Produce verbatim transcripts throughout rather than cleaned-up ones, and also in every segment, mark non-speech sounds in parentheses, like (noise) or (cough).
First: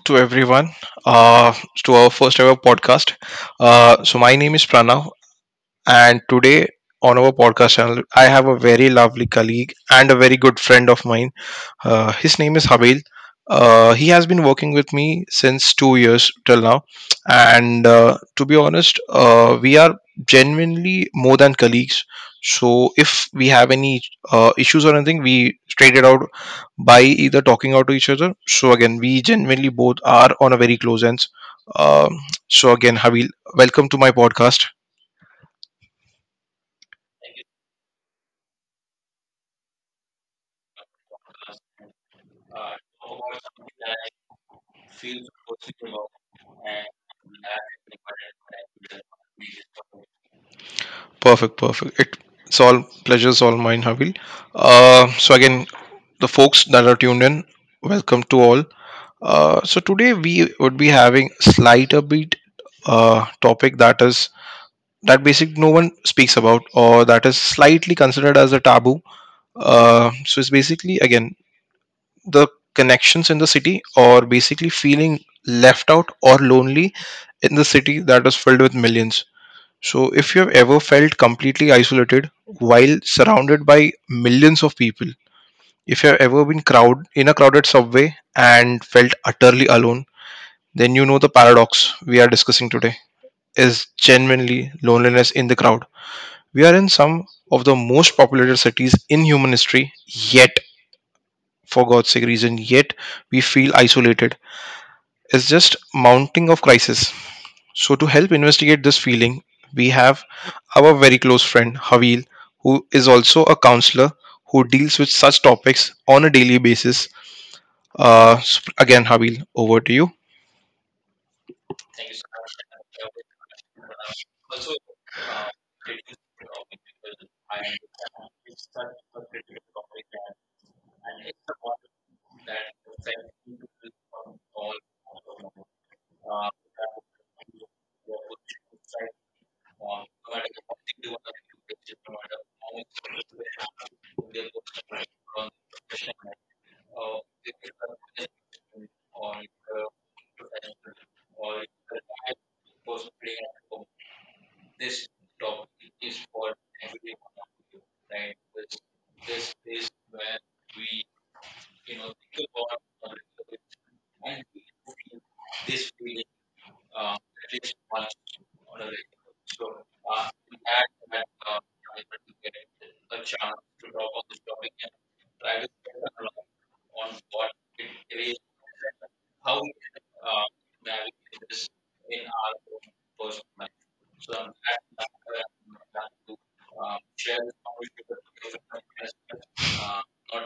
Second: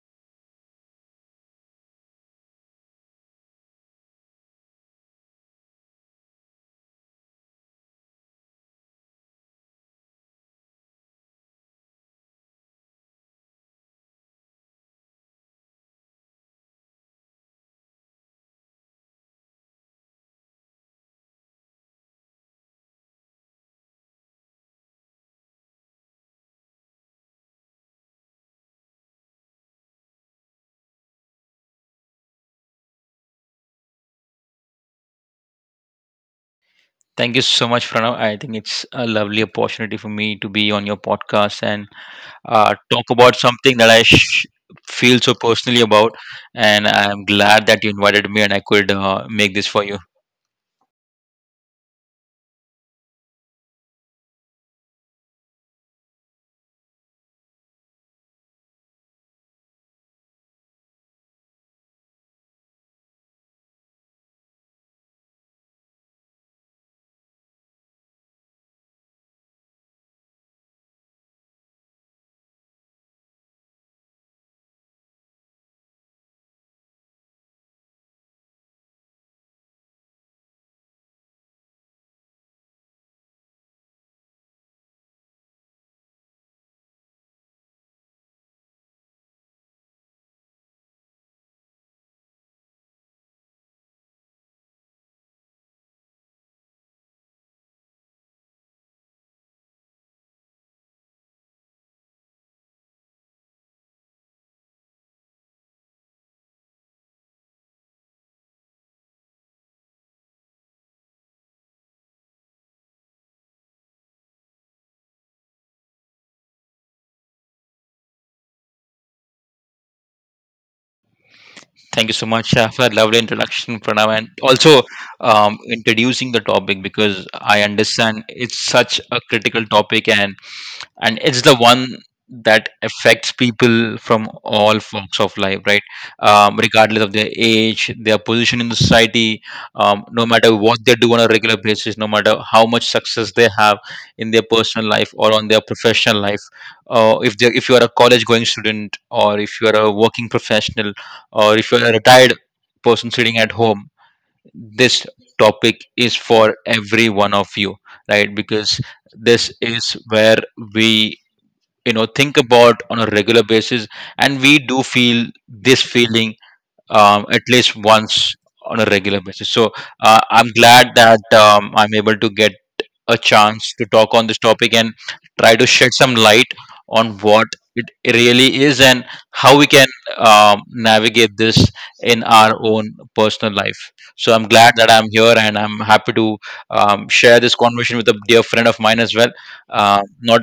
to everyone uh, to our first ever podcast. Uh, so my name is Pranav, and today on our podcast channel, I have a very lovely colleague and a very good friend of mine. Uh, his name is Habil. Uh, he has been working with me since two years till now, and uh, to be honest, uh, we are genuinely more than colleagues. So if we have any uh, issues or anything, we straight it out by either talking out to each other. So again, we genuinely both are on a very close ends. Um, so again, Habil, welcome to my podcast. Thank you so much, Pranav. I think it's a lovely opportunity for me to be on your podcast and uh, talk about something that I sh- feel so personally about. And I'm glad that you invited me and I could uh, make this for you. Perfect, perfect. It, it's all pleasures, all mine, Habil. Uh, so again, the folks that are tuned in, welcome to all. Uh, so today we would be having slight a bit uh, topic that is that basically no one speaks about or that is slightly considered as a taboo. Uh, so it's basically again the connections in the city or basically feeling left out or lonely in the city that is filled with millions. So if you have ever felt completely isolated while surrounded by millions of people, if you have ever been crowd in a crowded subway and felt utterly alone, then you know the paradox we are discussing today is genuinely loneliness in the crowd. We are in some of the most populated cities in human history, yet for God's sake reason, yet we feel isolated. It's just mounting of crisis. So to help investigate this feeling, we have our very close friend Havil, who is also a counselor who deals with such topics on a daily basis. Uh, sp- again, Habil, over to you. Thank you so much uh, for that lovely introduction, Pranav, and also um, introducing the topic, because I understand it's such a critical topic, and and it's the one that affects people from all walks of life, right? Um, regardless of their age, their position in the society, um, no matter what they do on a regular basis, no matter how much success they have in their personal life or on their professional life, uh, if they if you are a college going student, or if you are a working professional, or if you are a retired person sitting at home, this topic is for every one of you, right? Because this is where we, you know, think about on a regular basis, and we do feel this feeling, um, at least once on a regular basis. So uh, I'm glad that um, I'm able to get a chance to talk on this topic and try to shed some light on what it really is and how we can, um, navigate this in our own personal life. So I'm glad that I'm here and I'm happy to, um, share this conversation with a dear friend of mine as well. Uh, not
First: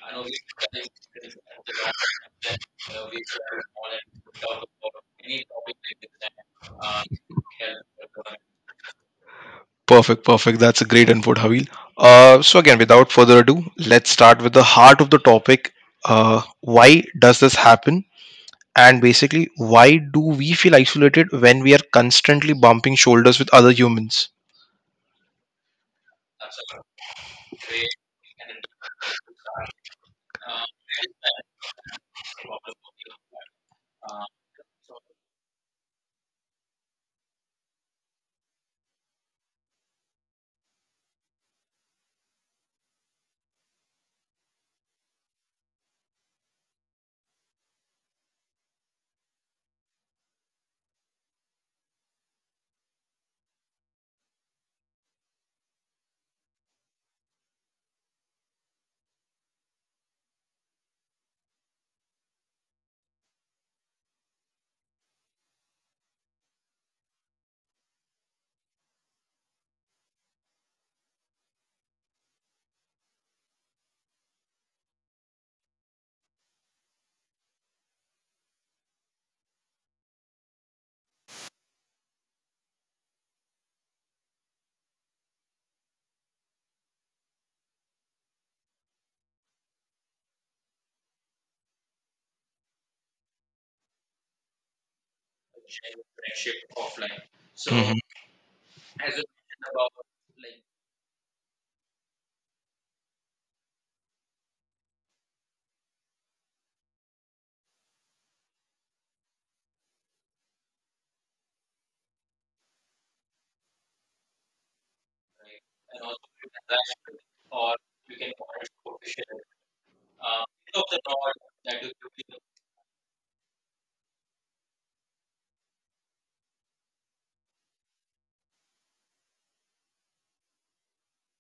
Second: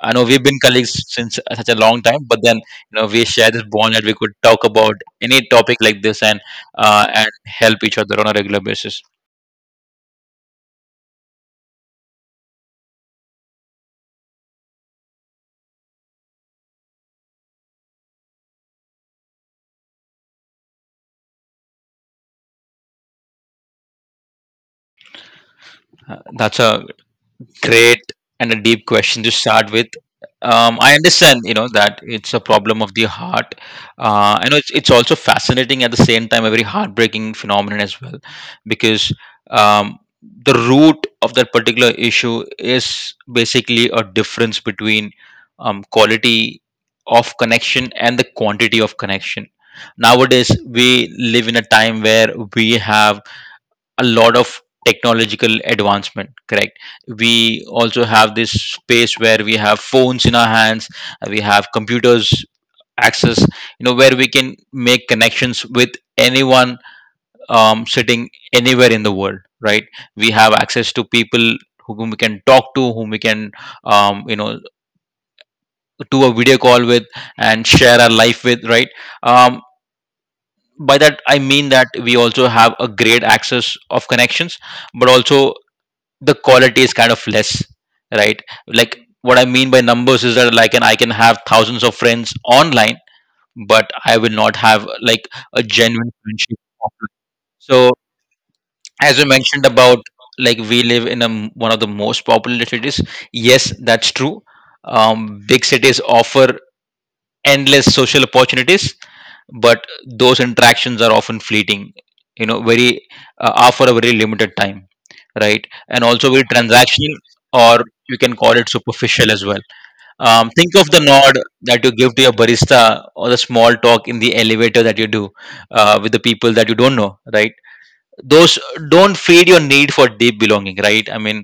I know we've been colleagues since such a long time, but then, you know, we share this bond that we could talk about any topic like this and uh, and help each other on a regular basis. Perfect, perfect. That's a great input, Habil. Uh, so again, without further ado, let's start with the heart of the topic. Uh, why does this happen? And basically, why do we feel isolated when we are constantly bumping shoulders with other humans? Uh, that's a great and a deep question to start with. Um, I understand, you know, that it's a problem of the heart. Uh, I know it's, it's also fascinating at the same time, a very heartbreaking phenomenon as well, because um, the root of that particular issue is basically a difference between, um, quality of connection and the quantity of connection. Nowadays, we live in a time where we have a lot of technological advancement, correct? We also have this space where we have phones in our hands. Uh, we have computers access, you know, where we can make connections with anyone, um, sitting anywhere in the world, right? We have access to people whom we can talk to, whom we can, um, you know, do a video call with and share our life with, right? um, by that I mean that we also have a great access of connections, but also the quality is kind of less, right? Like, what I mean by numbers is that, like, and I can have thousands of friends online, but I will not have like a genuine friendship offline. So, as you mentioned about, like, we live in a, m- one of the most populated cities, yes, that's true. Um, big cities offer endless social opportunities, but those interactions are often fleeting, you know, very, uh, are for a very limited time, right? And also very transactional, or you can call it superficial as well. Um, think of the nod that you give to your barista, or the small talk in the elevator that you do uh, with the people that you don't know, right? Those don't feed your need for deep belonging, right? I mean,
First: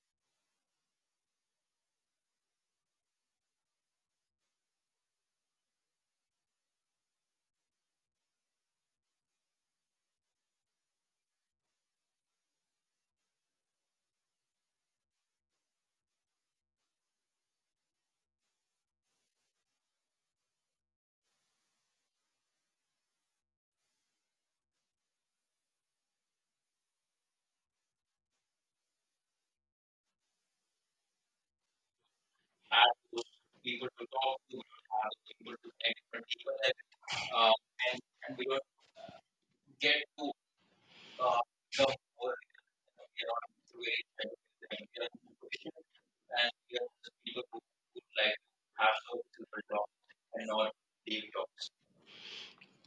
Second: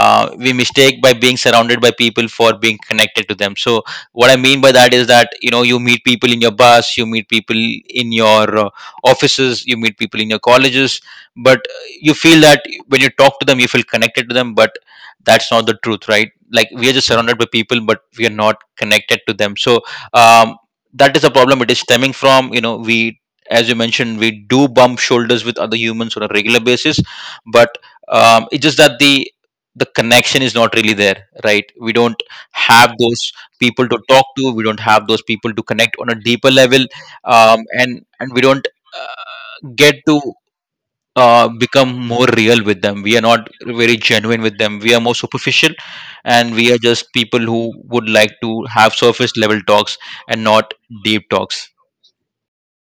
uh, we mistake by being surrounded by people for being connected to them. So what I mean by that is that, you know, you meet people in your bus, you meet people in your uh, offices, you meet people in your colleges, but uh, you feel that when you talk to them you feel connected to them, but that's not the truth, right? Like, we are just surrounded by people, but we are not connected to them. So, um, that is a problem. It is stemming from, you know, we, as you mentioned, we do bump shoulders with other humans on a regular basis, but um, it's just that the the connection is not really there, right? We don't have those people to talk to, we don't have those people to connect on a deeper level, um, and and we don't uh, get to uh, become more real with them. We are not very genuine with them, we are more superficial, and we are just people who would like to have surface level talks and not deep talks.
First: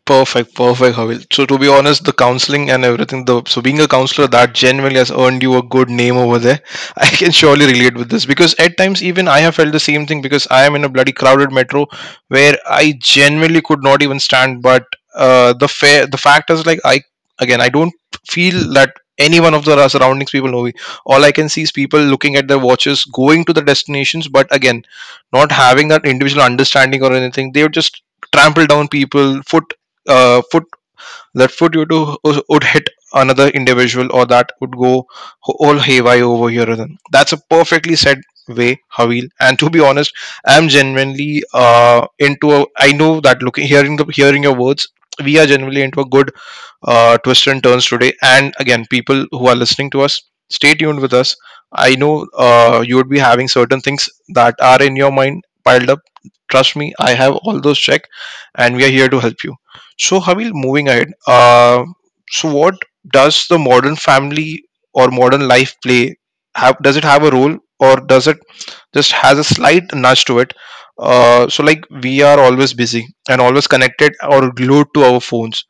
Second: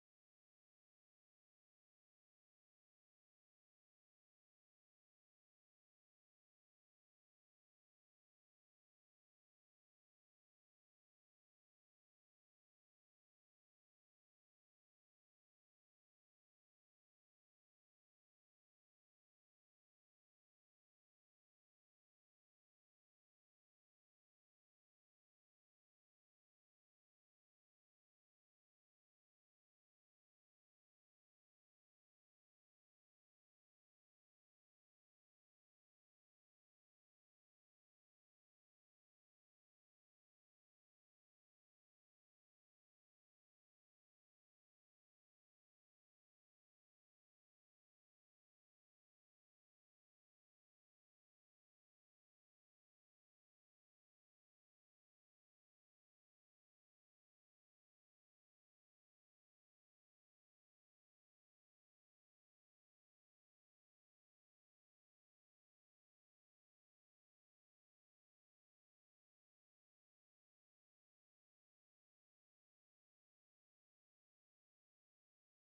Perfect, perfect, Havil. So to be honest, the counseling and everything, the so being a counselor that genuinely has earned you a good name over there. (laughs) I can surely relate with this because at times even I have felt the same thing because I am in a bloody crowded metro where I genuinely could not even stand. But uh, the fair, the fact is, like, I, again, I don't feel that any one of the surroundings people know me. All I can see is people looking at their watches, going to the destinations, but again, not having that individual understanding or anything. They would just trample down people, foot uh, foot that foot you do uh, would hit another individual, or that would go all haywire over here. Then that's a perfectly said way, Havil. And to be honest, I'm genuinely uh into a, I know that looking hearing the hearing your words, we are genuinely into a good uh, twists and turns today. And again, people who are listening to us, stay tuned with us. I know uh, you would be having certain things that are in your mind piled up. Trust me, I have all those checked, and we are here to help you. So, Havil, moving ahead, uh, so what does the modern family or modern life play? Have, does it have a role, or does it just has a slight nudge to it? Uh, so, like, we are always busy and always connected or glued to our phones,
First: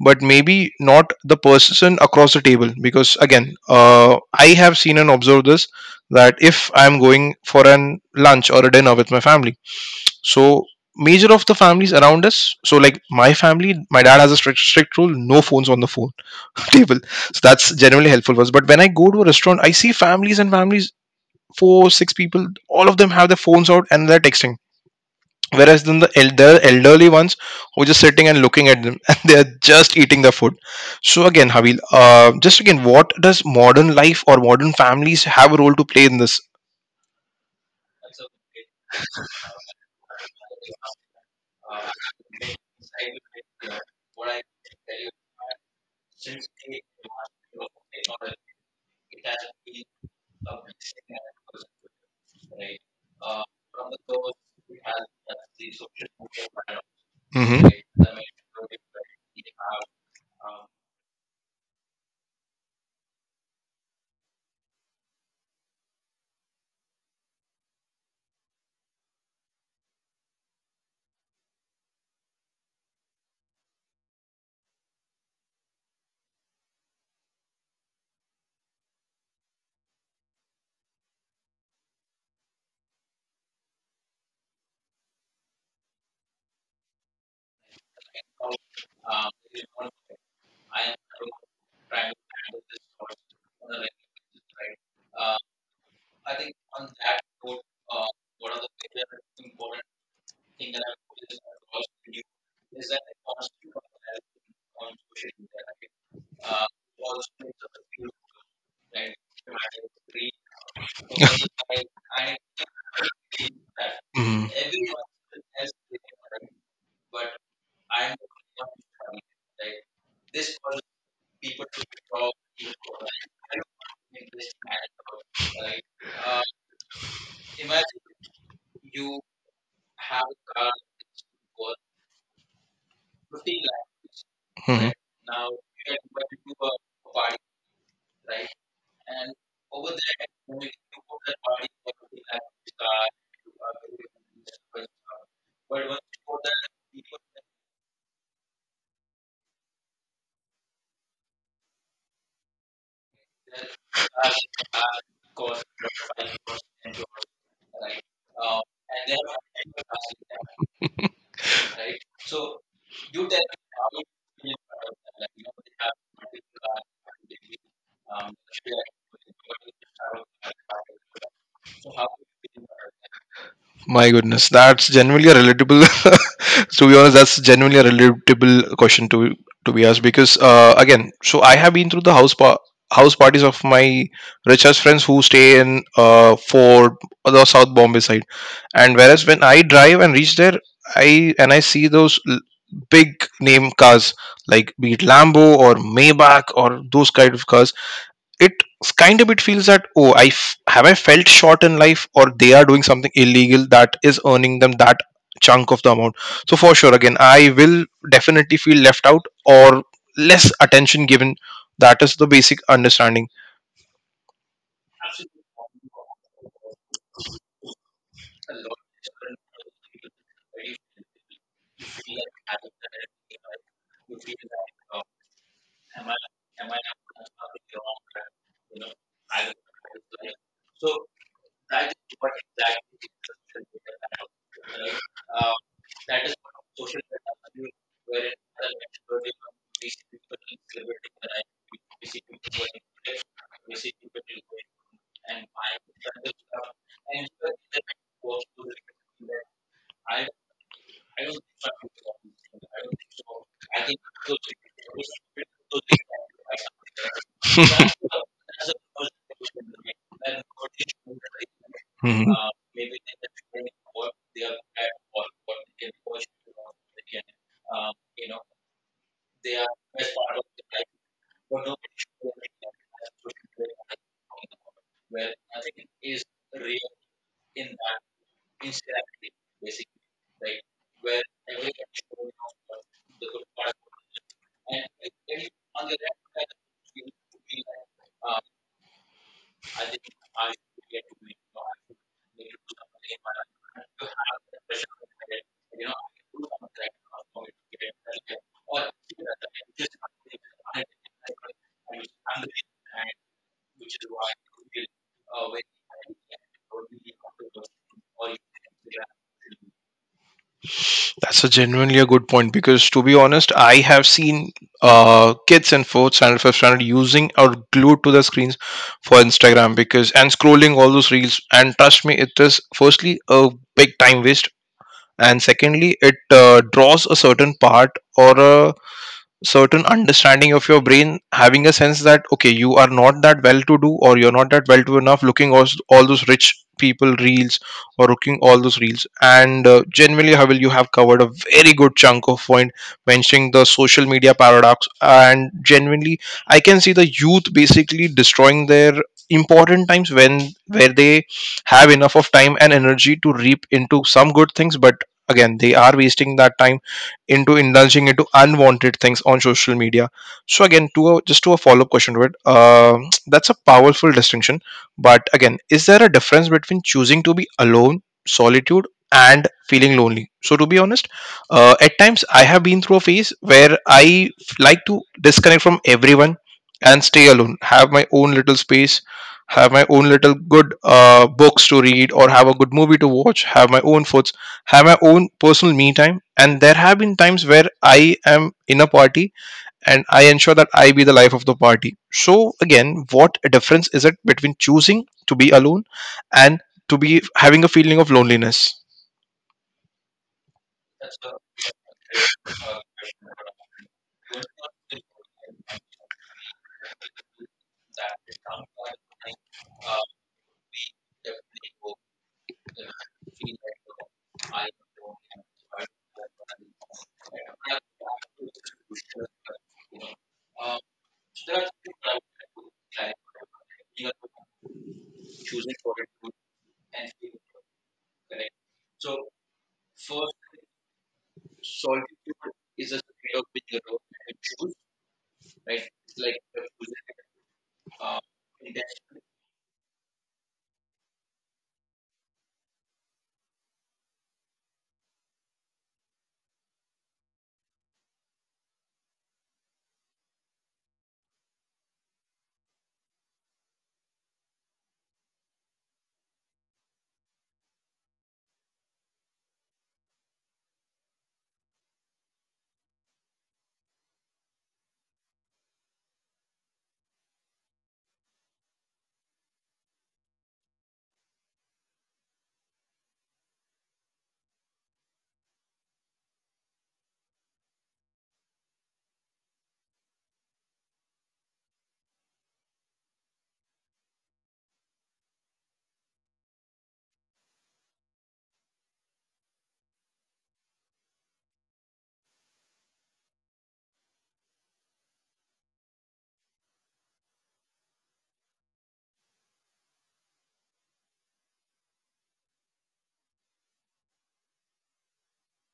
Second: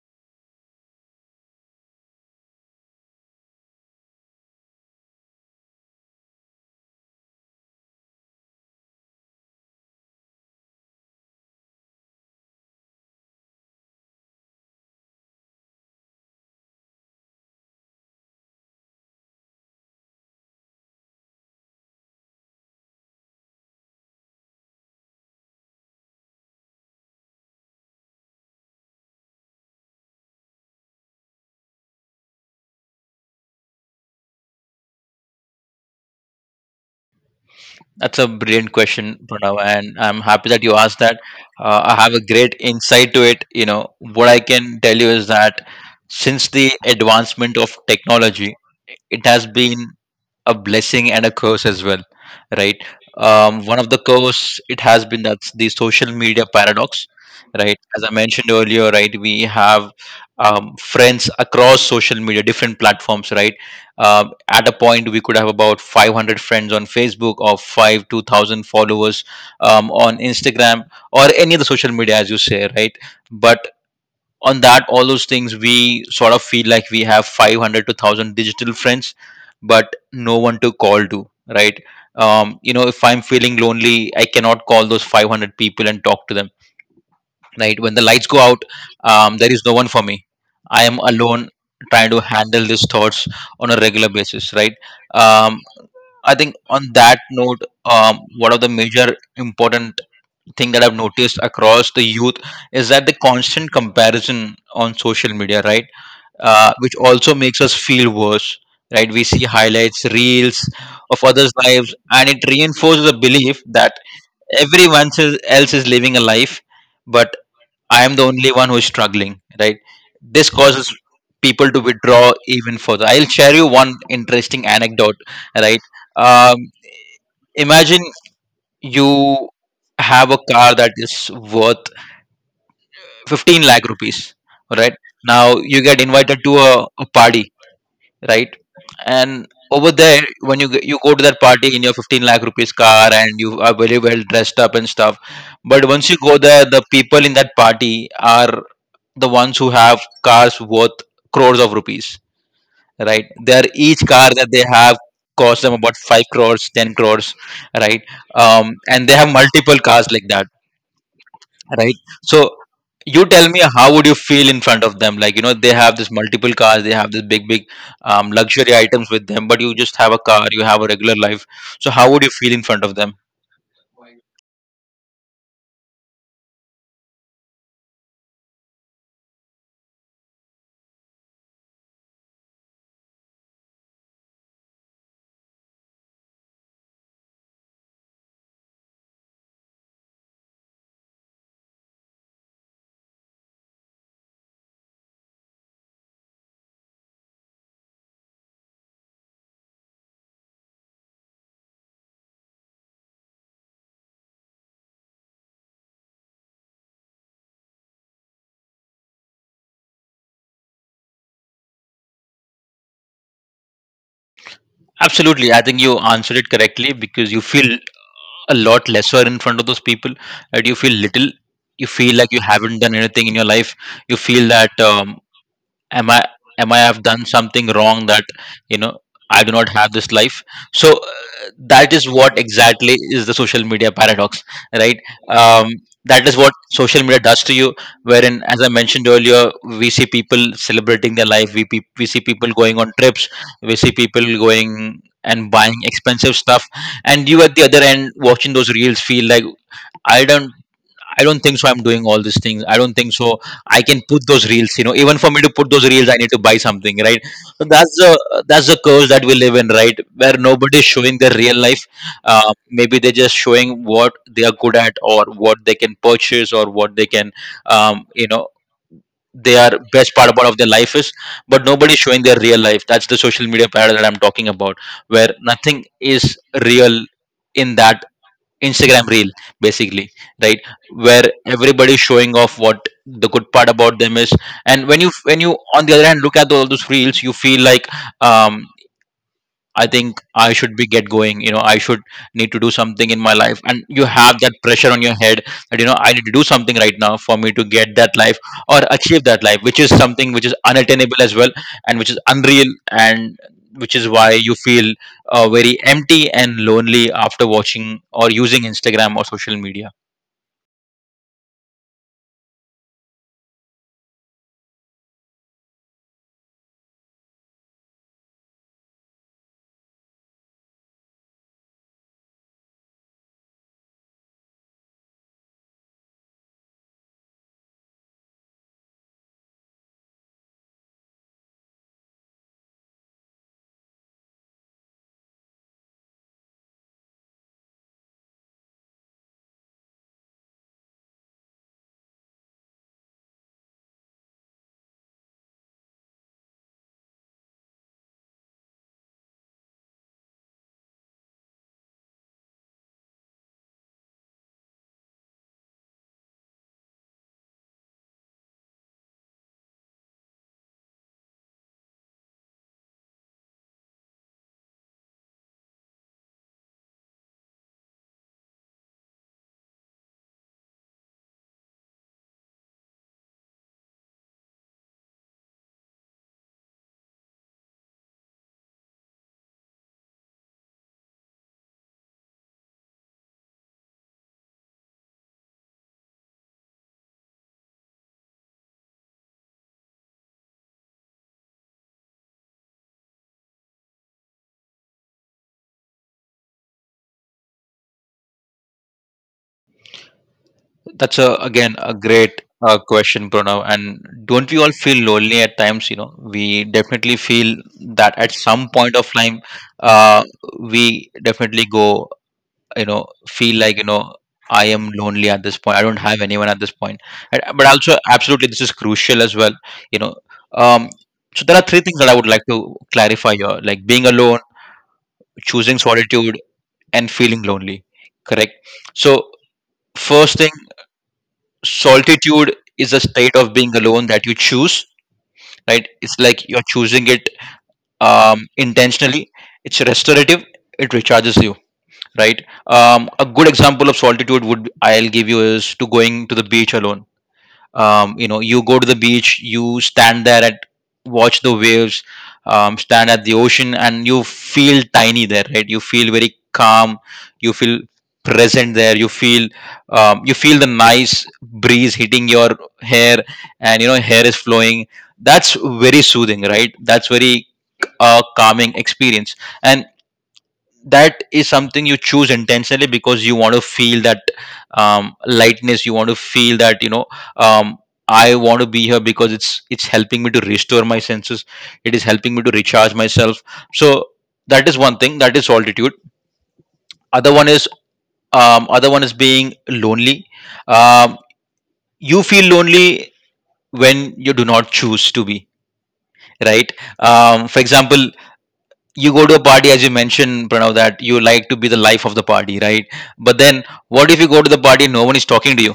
but maybe not the person across the table. Because again, uh, I have seen and observed this, that if I'm going for an lunch or a dinner with my family, so major of the families around us, so like my family, my dad has a strict, strict rule: no phones on the phone (laughs) table. So that's generally helpful for us. But when I go to a restaurant, I see families and families, four six people, all of them have their phones out and they're texting, whereas then the elder elderly ones who are just sitting and looking at them (laughs) and they are just eating the food. So again, Havil, uh, just again, what does modern life or modern families have a role to play in this? That's a brilliant question, Pranav, and I'm happy that you asked that. Uh, I have a great insight to it. You know, what I can tell you is that since the advancement of technology, it has been a blessing and a curse as well, right? Um, one of the curse it has been, that's the social media paradox, Mm-hmm. right? As I mentioned earlier, right, we have, um, friends across social media different platforms, right? Um, at a point we could have about five hundred friends on Facebook, or five two thousand followers um, on Instagram or any other social media, as you say, right? But on that, all those things, we sort of feel like we have five hundred to one thousand digital friends, but no one to call to, right? Um, you know, if I'm feeling lonely, I cannot call those five hundred people and talk to them, right? When the lights go out, um, there is no one for me. I am alone, trying to handle these thoughts on a regular basis, right? um, I think on that note, um, one of the major important thing that I've noticed across the youth is that the constant comparison on social media, right? Uh, which also makes us feel worse, right? We see highlights, reels of others' lives, and it reinforces the belief that everyone else else is living a life, but I am the only one who is struggling, right? This causes people to withdraw even further. I'll share you one interesting anecdote, right? Um, Imagine you have a car that is worth fifteen lakh rupees, Mm-hmm. right? Now you get invited to a, a party, right? And over there, when you g- you go to that party in your fifteen lakh rupees car, and you are very well dressed up and stuff, but once you go there, the people in that party are the ones who have cars worth crores of rupees, right? Their each car that they have costs them about five crores, ten crores, right? Um, and they have multiple cars like that, right? So, you tell me, how would you feel in front of them? Like, you know, they have this multiple cars, they have this big big, um, luxury items with them, but you just have a car, you have a regular life. So how would you feel in front of them? My goodness, that's genuinely a relatable. (laughs) To be honest, that's genuinely a relatable question to to be asked. Because uh, again, so I have been through the house pa- house parties of my richest friends who stay in uh, Fort or the South Bombay side, and whereas when I drive and reach there, I and I see those l- big name cars, like be it Lambo or Maybach or those kind of cars. It kind of it feels that, oh, I f- have I felt short in life, or they are doing something illegal that is earning them that chunk of the amount. So for sure, again, I will definitely feel left out or less attention given. That is the basic understanding. Absolutely, I think you answered it correctly, because you feel a lot lesser in front of those people, and you feel little, you feel like you haven't done anything in your life. You feel that, um, am i am I have done something wrong that, you know, I do not have this life. So uh, that is what exactly is the social media paradox, right? um, that is what social media does to you, wherein, as I mentioned earlier, we see people celebrating their life, we, pe- we see people going on trips, we see people going and buying expensive stuff, and you at the other end watching those reels feel like i don't I don't think so. I'm doing all these things. I don't think so I can put those reels. You know, even for me to put those reels, I need to buy something, right? So that's the that's the curse that we live in, right? Where nobody's showing their real life. Mhm. Uh, maybe they're just showing what they are good at, or what they can purchase, or what they can, um, you know, their best part about of their life is, but nobody's showing their real life. That's the social media parallel that I'm talking about, where nothing is real in that Instagram reel, basically, right? Where everybody is showing off what the good part about them is, and when you when you on the other hand look at all those reels, you feel like, um, I think I should be get going. You know, I should need to do something in my life, and you have that pressure on your head that, you know, I need to do something right now for me to get that life or achieve that life, which is something which is unattainable as well, and which is unreal, and which is why you feel uh, very empty and lonely after watching or using Instagram or social media. That's a genuinely a good point, because, to be honest, I have seen uh, kids in fourth standard, fifth standard using or glued to the screens for Instagram because and scrolling all those reels. And trust me, it is firstly a big time waste, and secondly, it uh, draws a certain part or a certain understanding of your brain, having a sense that okay, you are not that well to do, or you're not that well to enough, looking all, all those rich people reels or looking all those reels. And uh, generally, Havel, you have covered a very good chunk of point mentioning the social media paradox, and genuinely I can see the youth basically destroying their important times when where they have enough of time and energy to reap into some good things, but again they are wasting that time into indulging into unwanted things on social media. So again, to a, just to a follow-up question to it, uh, that's a powerful distinction. But again, is there a difference between choosing to be alone, solitude, and feeling lonely? So to be honest, uh, at times I have been through a phase where i f- like to disconnect from everyone and stay alone, have my own little space, have my own little good uh, books to read, or have a good movie to watch, have my own food, have my own personal me time. And there have been times where I am in a party and I ensure that I be the life of the party. So again, what a difference is it between choosing to be alone and to be having a feeling of loneliness? That's a, again a great uh, question, Pranav. And don't we all feel lonely at times? You know, we definitely feel that at some point of time, uh, we definitely go, you know, feel like you know I am lonely at this point. I don't have anyone at this point. And, but also, absolutely, this is crucial as well. You know, um, so there are three things that I would like to clarify here: like being alone, choosing solitude, and feeling lonely. Correct. So first thing, solitude is a state of being alone that you choose, right? It's like you're choosing it, um, intentionally. It's restorative, it recharges you, right? um, a good example of solitude would I'll give you is to going to the beach alone. um, you know you go to the beach, you stand there and watch the waves. um, stand at the ocean and you feel tiny there, right? You feel very calm, you feel present there, you feel um, you feel the nice breeze hitting your hair, and you know hair is flowing. That's very soothing, right? that's very a calming experience. And that is something you choose intentionally because you want to feel that um, lightness. You want to feel that, you know um, I want to be here because it's it's helping me to restore my senses. It is helping me to recharge myself. So that is one thing, that is solitude. Other one is um, other one is being lonely. um, you feel lonely when you do not choose to be, right? um, for example, you go to a party, as you mentioned, Pranav, that you like to be the life of the party, right? But then what if you go to the party and no one is talking to you?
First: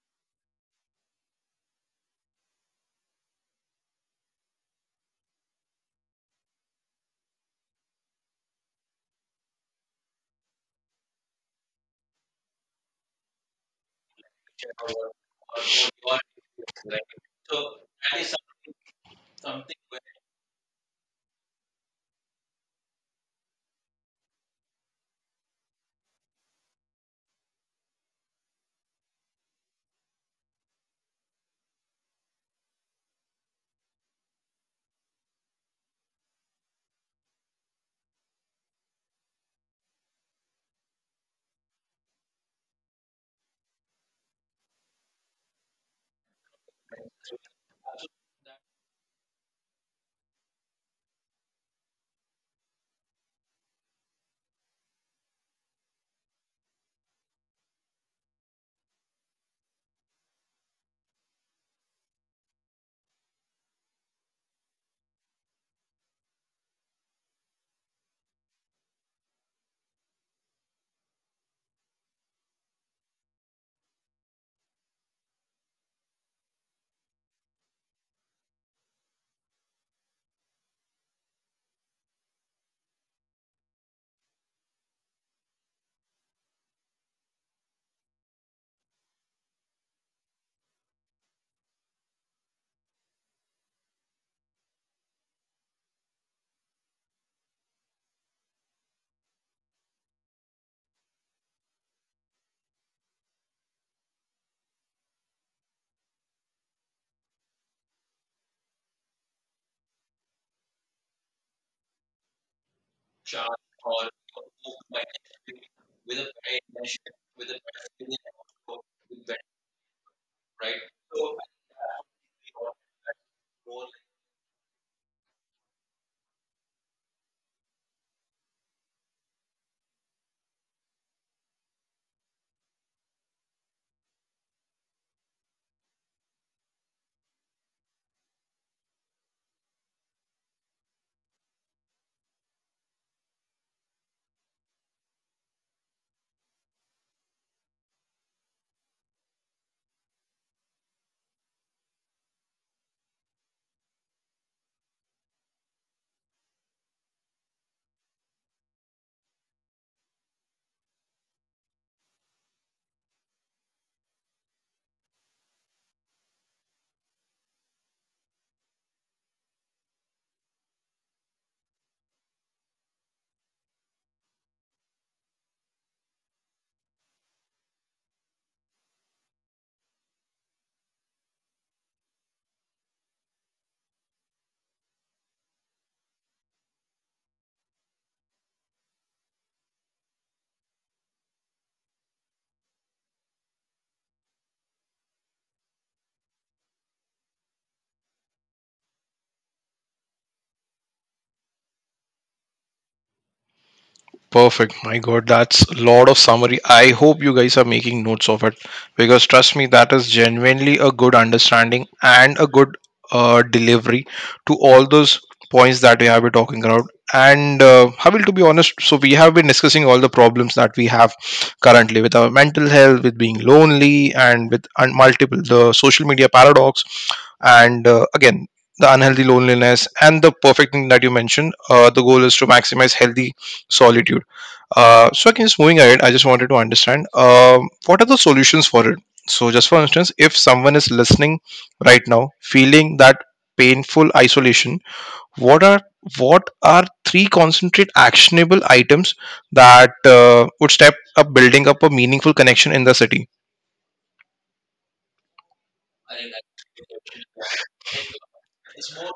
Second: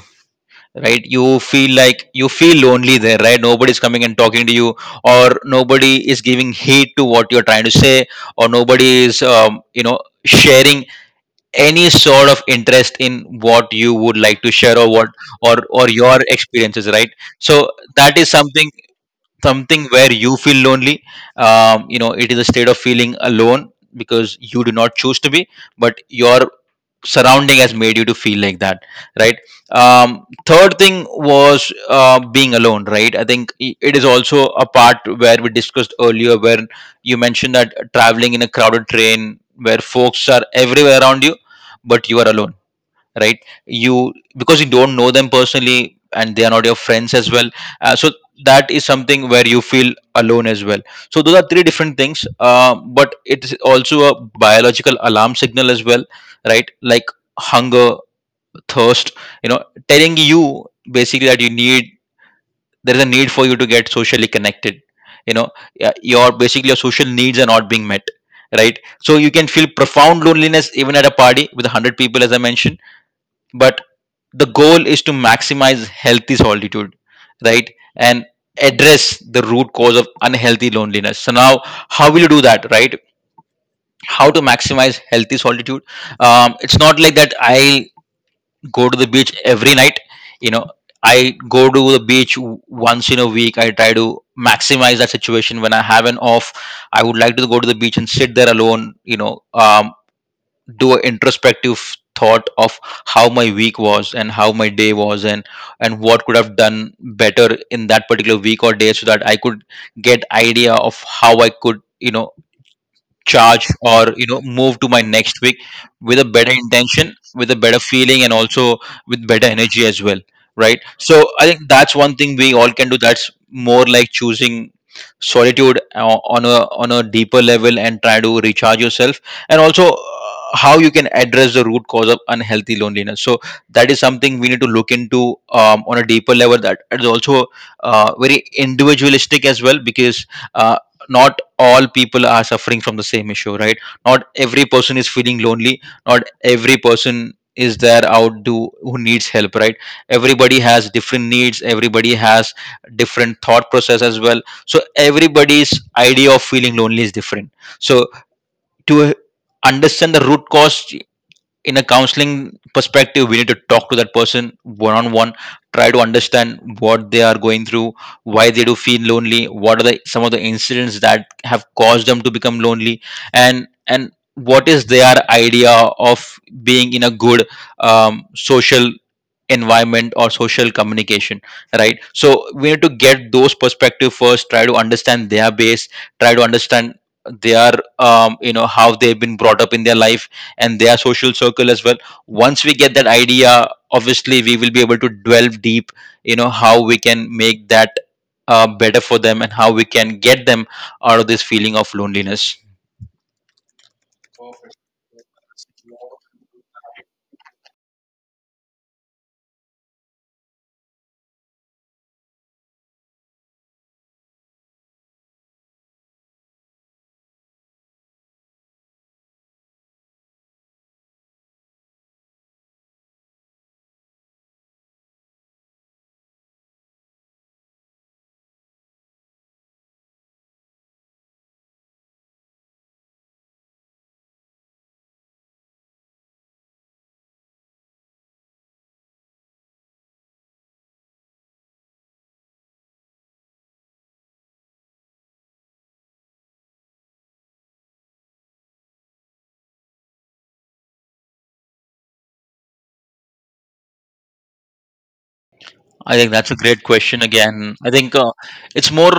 Right, you feel like, you feel lonely there, right? Nobody's coming and talking to you, or nobody is giving heed to what you're trying to say, or nobody is um, you know sharing any sort of interest in what you would like to share, or what, or or your experiences, right? So that is something something where you feel lonely. um, you know it is a state of feeling alone because you do not choose to be, but your surrounding has made you to feel like that, right? um, third thing was, uh, being alone, right? I think, i- it is also a part where we discussed earlier, where you mentioned that traveling in a crowded train, where folks are everywhere around you, but you are alone, right? You, because you don't know them personally, and they are not your friends as well. Uh, so that is something where you feel alone as well. So those are three different things, uh, but it is also a biological alarm signal as well, right? Like hunger, thirst, you know telling you basically that you need, there is a need for you to get socially connected you know yeah, your, basically your social needs are not being met, right? So you can feel profound loneliness even at a party with a hundred people, as I mentioned, but the goal is to maximize healthy solitude, right? And address the root cause of unhealthy loneliness. So now, how will you do that, right? How to maximize healthy solitude? um, it's not like that I go to the beach every night you know I go to the beach, w- once in a week. I try to maximize that situation when I have an off. I would like to go to the beach and sit there alone you know um, Do an introspective thought of how my week was and how my day was, and and what could have done better in that particular week or day, so that I could get idea of how I could, you know charge, or you know move to my next week with a better intention, with a better feeling, and also with better energy as well, right? So I think that's one thing we all can do. That's more like choosing solitude, uh, on a on a deeper level, and try to recharge yourself. And also, uh, how you can address the root cause of unhealthy loneliness. So that is something we need to look into, um, on a deeper level. That is also uh, very individualistic as well, because uh, not all people are suffering from the same issue, right? Not every person is feeling lonely, not every person is there out do who needs help, right? Everybody has different needs, everybody has different thought process as well. So everybody's idea of feeling lonely is different. So to understand the root cause in a counseling perspective, we need to talk to that person one on one, try to understand what they are going through, why they do feel lonely, what are the some of the incidents that have caused them to become lonely, and and what is their idea of being in a good, um, social environment or social communication, right? So we need to get those perspective first, try to understand their base, try to understand their um, you know how they've been brought up in their life, and their social circle as well. Once we get that idea, obviously we will be able to delve deep, you know how we can make that uh, better for them and how we can get them out of this feeling of loneliness. Perfect. My God, that's a lot of summary. I hope you guys are making notes of it, because trust me, that is genuinely a good understanding and a good uh, delivery to all those points that we have been talking about. And uh, Habil, to be honest, so we have been discussing all the problems that we have currently with our mental health, with being lonely, and with un- multiple the social media paradox, and uh, again, the unhealthy loneliness and the perfect thing that you mentioned. Uh, the goal is to maximize healthy solitude. Uh, so again, just moving ahead, I just wanted to understand um, what are the solutions for it. So just for instance, if someone is listening right now, feeling that painful isolation, what are what are three concentrate actionable items that uh, would step up building up a meaningful connection in the city? I think that's a great question again. I think, uh, it's more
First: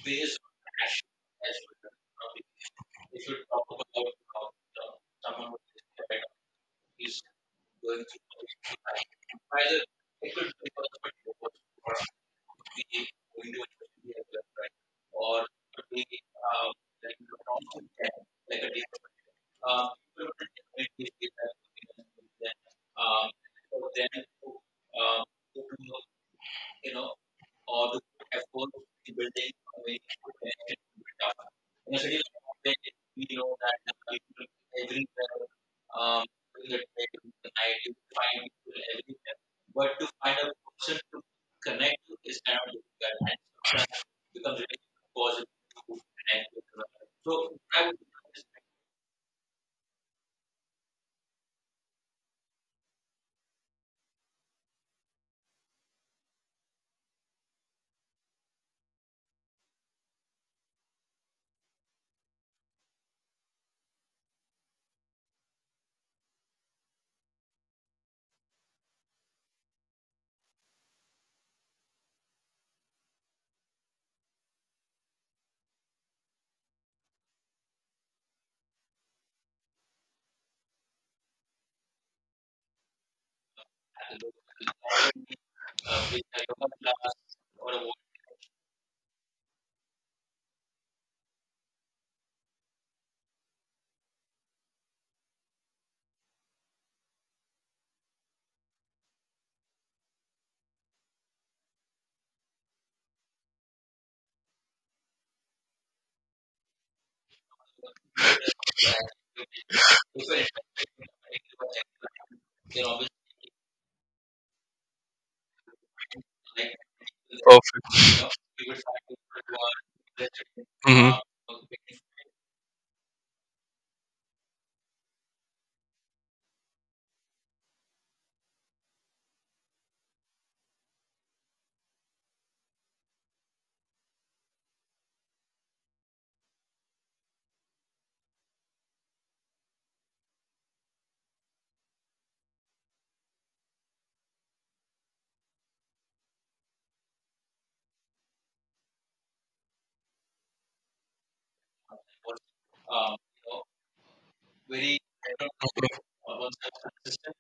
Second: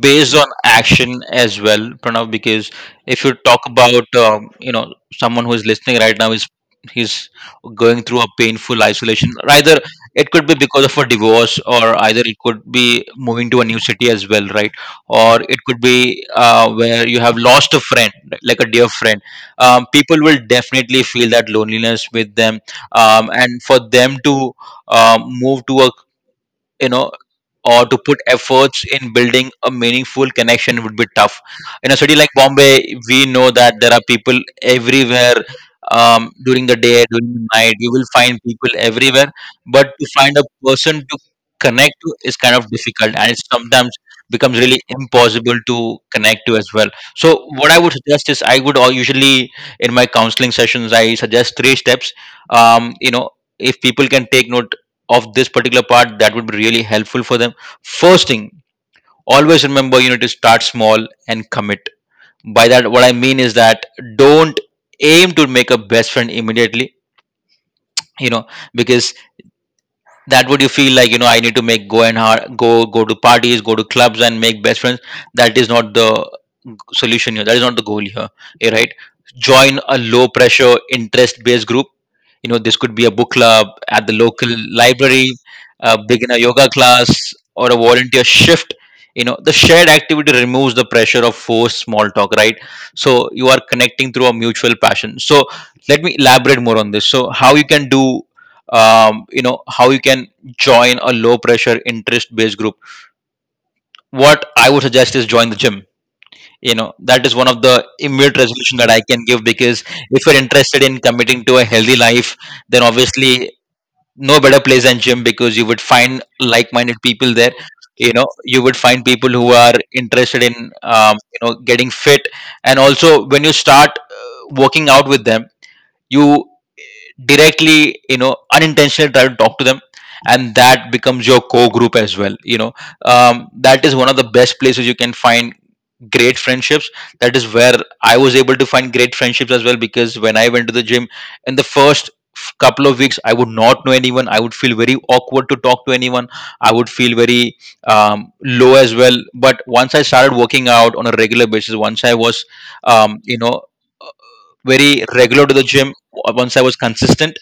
based on action as well, Pranav, because if you talk about, um, you know someone who is listening right now is he's going through a painful isolation. Either it could be because of a divorce, or either it could be moving to a new city as well, right? Or it could be, uh, where you have lost a friend, like a dear friend. Um, people will definitely feel that loneliness with them, um, and for them to, um, move to a, you know or to put efforts in building a meaningful connection would be tough. In a city like Bombay, we know that there are people everywhere, um, during the day, during the night. You will find people everywhere, but to find a person to connect to is kind of difficult, and it sometimes becomes really impossible to connect to as well. So, what I would suggest is, I would all usually, in my counseling sessions, I suggest three steps. Um, you know, if people can take note of this particular part, that would be really helpful for them. First thing, always remember you need to start small and commit. By that, what I mean is that, don't aim to make a best friend immediately. You know, because that would, you feel like, you know I need to make, go and hard, go go to parties, go to clubs, and make best friends. That is not the solution here, that is not the goal here, eh, right. Join a low pressure interest based group. you know this could be a book club at the local library, a beginner yoga class, or a volunteer shift. you know the shared activity removes the pressure of forced small talk, right? So you are connecting through a mutual passion. So let me elaborate more on this, so how you can do, um, you know how you can join a low pressure interest based group. What I would suggest is, join the gym you know That is one of the immediate resolution that I can give, because if you're interested in committing to a healthy life, then obviously, no better place than gym, because you would find like-minded people there. Perfect. you know you would find people who are interested in, Mhm. um, you know getting fit, and also when you start, uh, working out with them, you directly, you know unintentionally try to talk to them, and that becomes your core group as well. you know um, that is one of the best places you can find great friendships. That is where I was able to find great friendships as well, because when I went to the gym, in the first f- couple of weeks, I would not know anyone. I would feel very awkward to talk to anyone. I would feel very, um, low as well. But once I started working out on a regular basis, once I was, um, you know uh, very regular to the gym, once I was consistent,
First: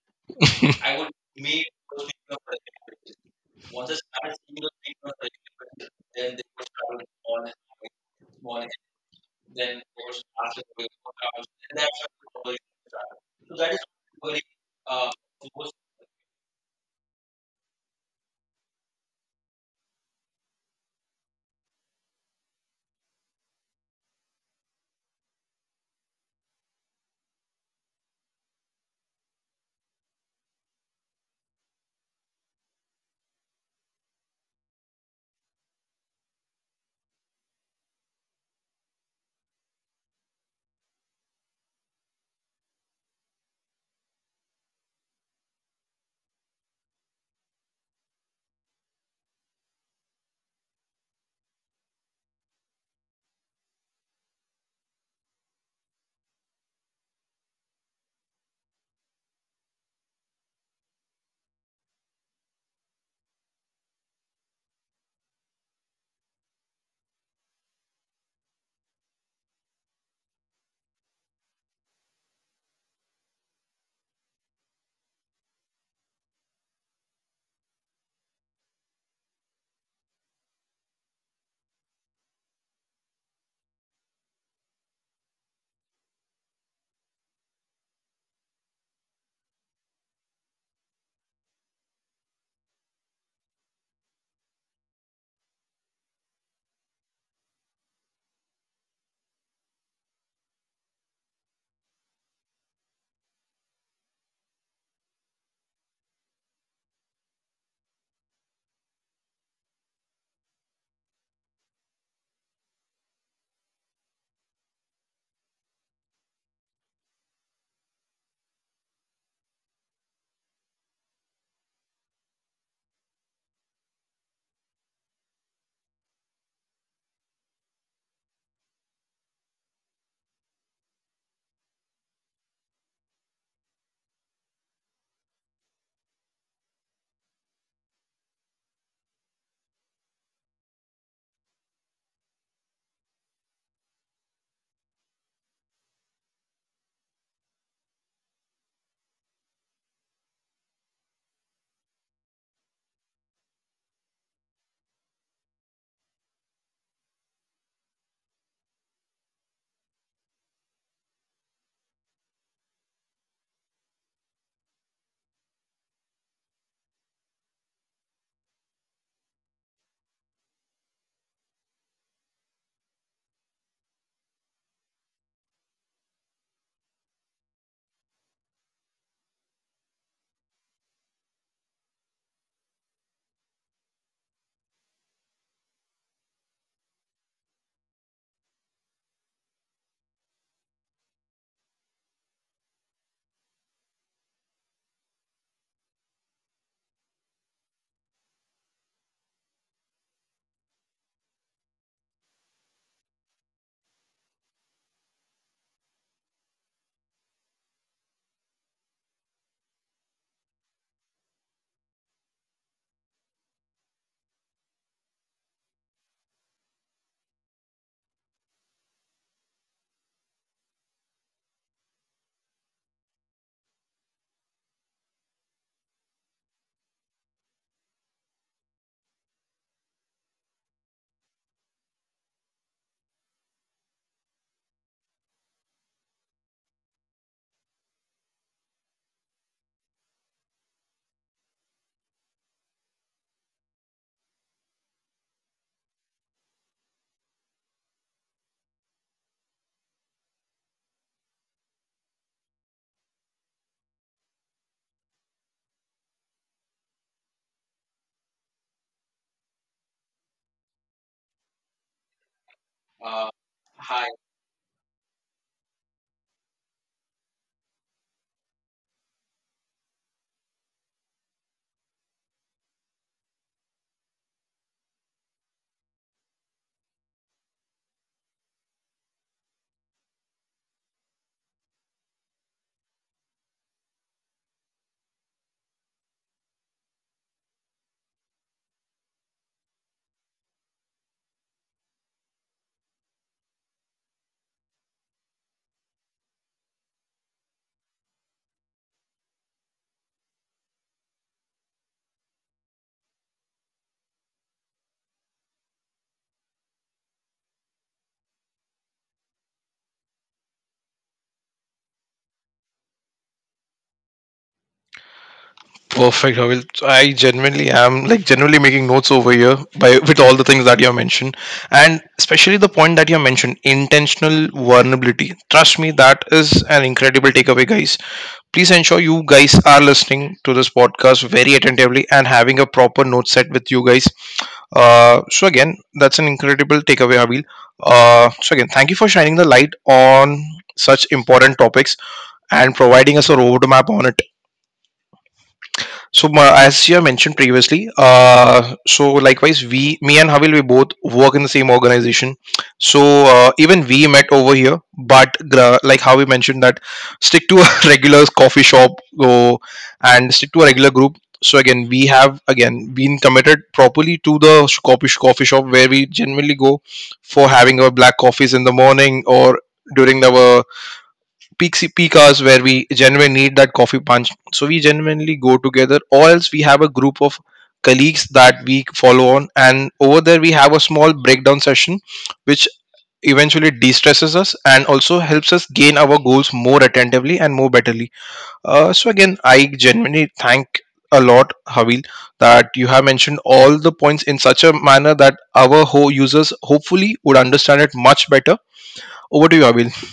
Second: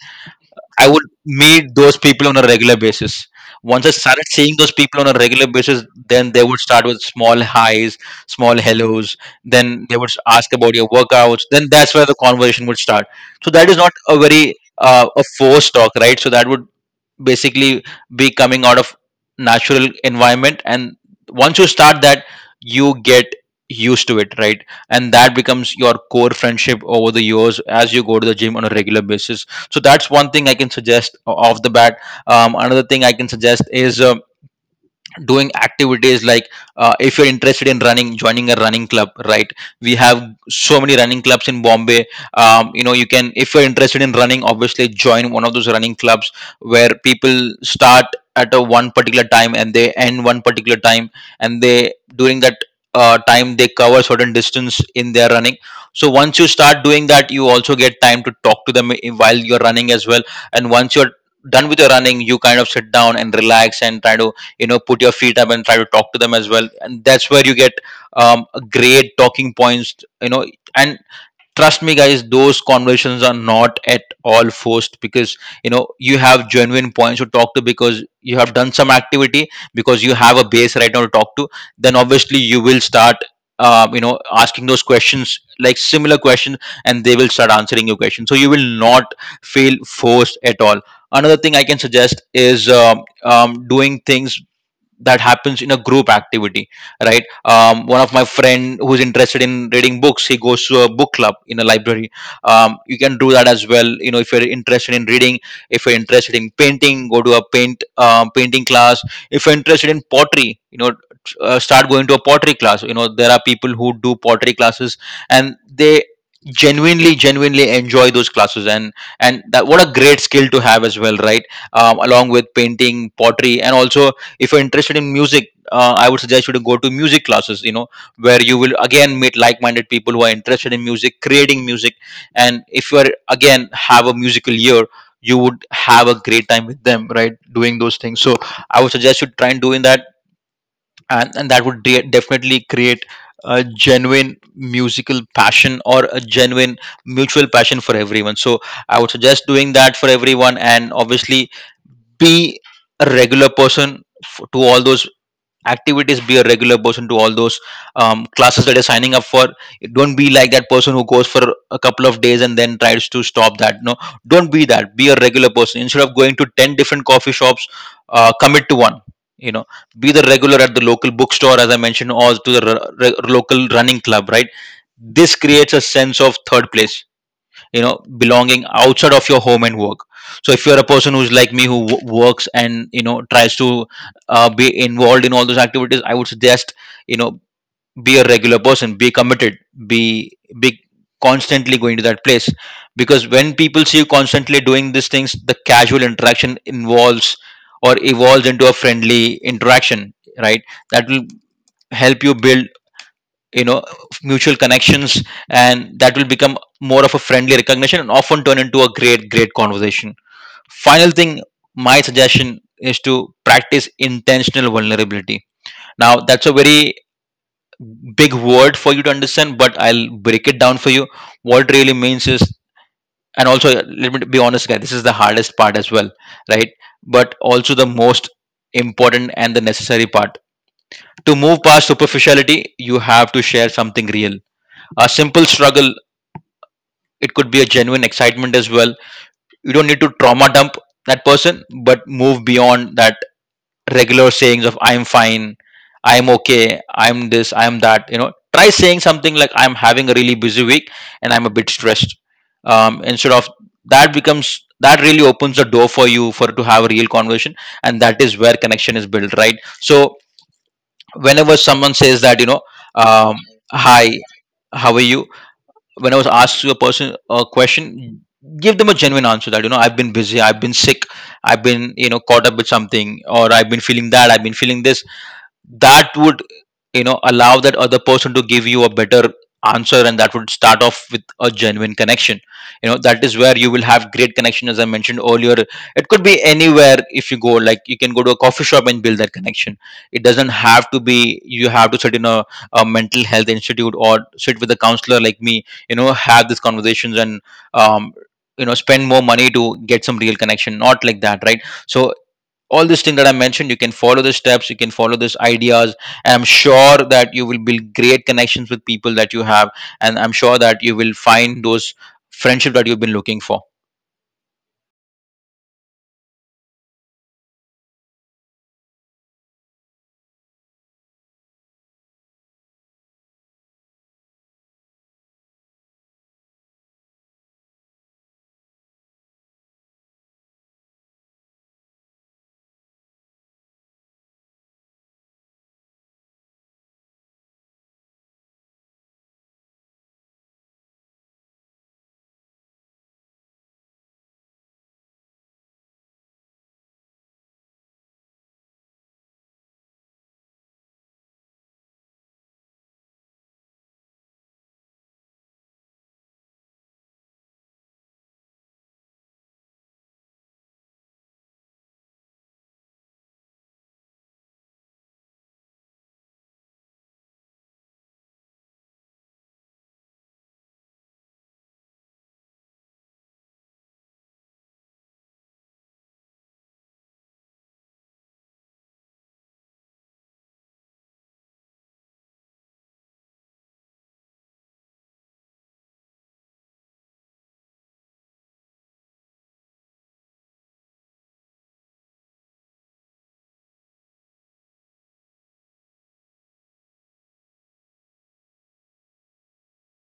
I would meet those people on a regular basis. Once I started seeing those people on a regular basis, then they would start with small highs, small hellos. Then they would ask about your workouts. Then that's where the conversation would start. So that is not a very uh, a forced talk, right? So that would basically be coming out of natural environment, and once you start that, you get used to it, right? And that becomes your core friendship over the years as you go to the gym on a regular basis. So that's one thing I can suggest o- off the bat. Um, another thing I can suggest is um, doing activities like, uh, if you're interested in running, joining a running club, right? We have so many running clubs in Bombay. Um, you know, you can, if you're interested in running, obviously join one of those running clubs where people start at a one particular time and they end one particular time, and they, during that uh, time, they cover certain distance in their running. So once you start doing that, you also get time to talk to them, i- while you're running as well. And once you're done with your running, you kind of sit down and relax and try to, you know, put your feet up and try to talk to them as well. And that's where you get um, great talking points, you know. And trust me guys, those conversations are not at all forced, because you know, you have genuine points to talk to because you have done some activity, because you have a base right now to talk to. Then obviously you will start um, you know, asking those questions, like similar questions, and they will start answering your question, so you will not feel forced at all. Another thing I can suggest is um, um, doing things that happens in a group activity, right? Um, one of my friend who's interested in reading books, he goes to a book club in a library. Um, you can do that as well, you know, if you're interested in reading. If you're interested in painting, go to a paint um, painting class. If you're interested in pottery, you know, tr- uh, start going to a pottery class. You know, there are people who do pottery classes, and they genuinely genuinely enjoy those classes. and and that what a great skill to have as well, right? Um, along with painting, pottery, and also, if you're interested in music, uh, I would suggest you to go to music classes, you know, where you will again meet like-minded people who are interested in music, creating music. And if you are again have a musical year, you would have a great time with them, right, doing those things. So I would suggest you try and doing that, and, and that would de- definitely create a genuine musical passion or a genuine mutual passion for everyone. So I would suggest doing that for everyone, and obviously be a regular person f- to all those activities. Be a regular person to all those um, classes that you're signing up for. Don't be like that person who goes for a couple of days and then tries to stop that. No, don't be that. Be a regular person. Instead of going to ten different coffee shops, uh, commit to one, you know. Be the regular at the local bookstore as I mentioned, or to the r- r- local running club, right? This creates a sense of third place, you know, belonging outside of your home and work. So if you're a person who's like me, who w- works, and you know, tries to uh, be involved in all those activities, I would suggest, you know, be a regular person, be committed, be be constantly going to that place. Because when people see you constantly doing these things, the casual interaction involves, or evolves into a friendly interaction, right? That will help you build, you know, mutual connections, and that will become more of a friendly recognition and often turn into a great great conversation. Final thing, my suggestion is to practice intentional vulnerability. Now that's a very big word for you to understand, but I'll break it down for you. What it really means is, and also let me be honest guys, this is the hardest part as well, right, but also the most important and the necessary part. To move past superficiality, you have to share something real. A simple struggle, it could be a genuine excitement as well. You don't need to trauma dump that person, but move beyond that regular sayings of I'm fine, I'm okay, I'm this, I'm that. You know, try saying something like, I'm having a really busy week and I'm a bit stressed, um, instead of, that becomes, that really opens the door for you for to have a real conversation. And that is where connection is built, right? So whenever someone says that, you know, um, hi, how are you, when I was asked you a person a question, give them a genuine answer that, you know, I've been busy, I've been sick, I've been, you know, caught up with something, or I've been feeling that, I've been feeling this. That would, you know, allow that other person to give you a better answer, and that would start off with a genuine connection. You know, that is where you will have great connection, as I mentioned earlier. It could be anywhere. If you go, like, you can go to a coffee shop and build that connection. It doesn't have to be you have to sit in a, a mental health institute, or sit with a counselor like me, you know, have these conversations and um, you know, spend more money to get some real connection. Not like that, right? So all these things that I mentioned, you can follow the steps, you can follow these ideas, and I'm sure that you will build great connections with people that you have, and I'm sure that you will find those friendship that you've been looking for. Perfect. I I genuinely am, like, genuinely making notes over here by with all the things that you have mentioned, and especially the point that you have mentioned: intentional vulnerability. Trust me, that is an incredible takeaway, guys. Please ensure you guys are listening to this podcast very attentively and having a proper note set with you guys. Uh, so again, that's an incredible takeaway, Abil. Uh, so again, thank you for shining the light on such important topics and providing us a roadmap on it. So, ma- as you have mentioned previously, uh, so likewise, we, me and Havil, we both work in the same organization. So uh, even we met over here, but gra- like how we mentioned that, stick to a (laughs) regular coffee shop, go and stick to a regular group. So again, we have again been committed properly to the sh- coffee sh- coffee shop where we generally go for having our black coffees in the morning, or during our peak peak hours where we genuinely need that coffee punch. So we genuinely go together, or else we have a group of colleagues that we follow on, and over there we have a small breakdown session, which eventually de-stresses us and also helps us gain our goals more attentively and more betterly. Uh, so again, I genuinely thank a lot, Havil, that you have mentioned all the points in such a manner that our ho- users hopefully would understand it much better. Over to you, Havil.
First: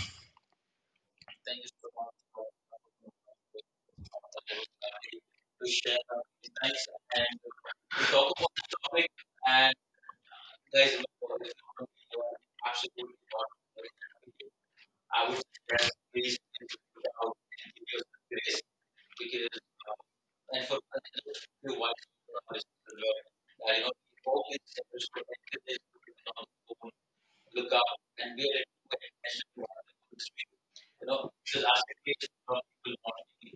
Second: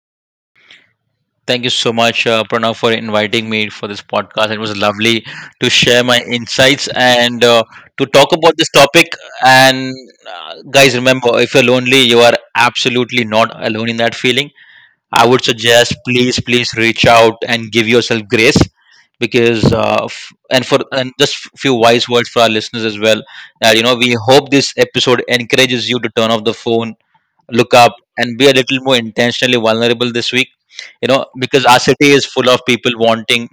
Thank you so much, uh, Pranav, for inviting me for this podcast. It was lovely to share my insights, and uh, to talk about this topic. And uh, guys, remember, if you're lonely, you are absolutely not alone in that feeling. I would suggest, please, please reach out and give yourself grace. Because uh, f- and for and just few wise words for our listeners as well, that you know, we hope this episode encourages you to turn off the phone, look up, and be a little more intentionally vulnerable this week. You know, because our city is full of people wanting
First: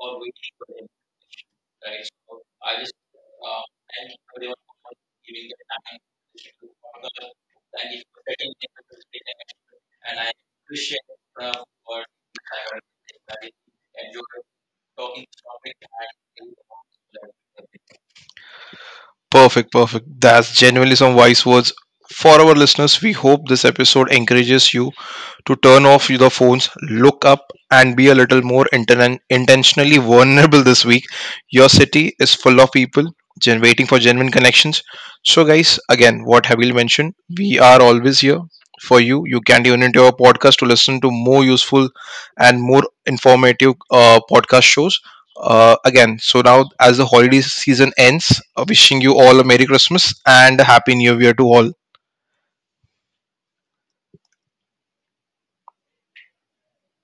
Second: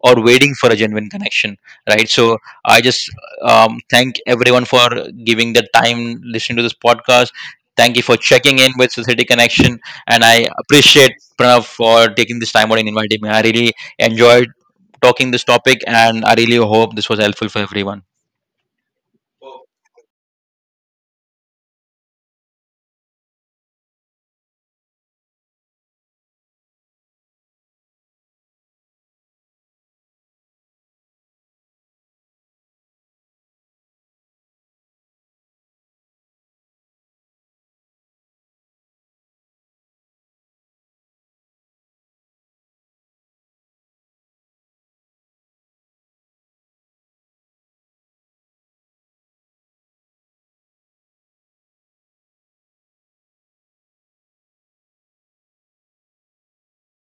or waiting for a genuine connection, right? So I just, um, thank everyone for giving their time listening to this podcast. Thank you for checking in with Society Connection. And I appreciate Pranav for taking this time out and inviting me. I really enjoyed talking this topic, and I really hope this was helpful for everyone. Perfect, perfect. That's genuinely some wise words for our listeners. We hope this episode encourages you to turn off the phones, look up, and be a little more inten- intentionally vulnerable this week. Your city is full of people gen- waiting for genuine connections. So, guys, again, what Habil mentioned, we are always here for you. You can tune into our podcast to listen to more useful and more informative uh, podcast shows. Uh, again, so now as the holiday season ends, uh, wishing you all a Merry Christmas and a Happy New Year to all.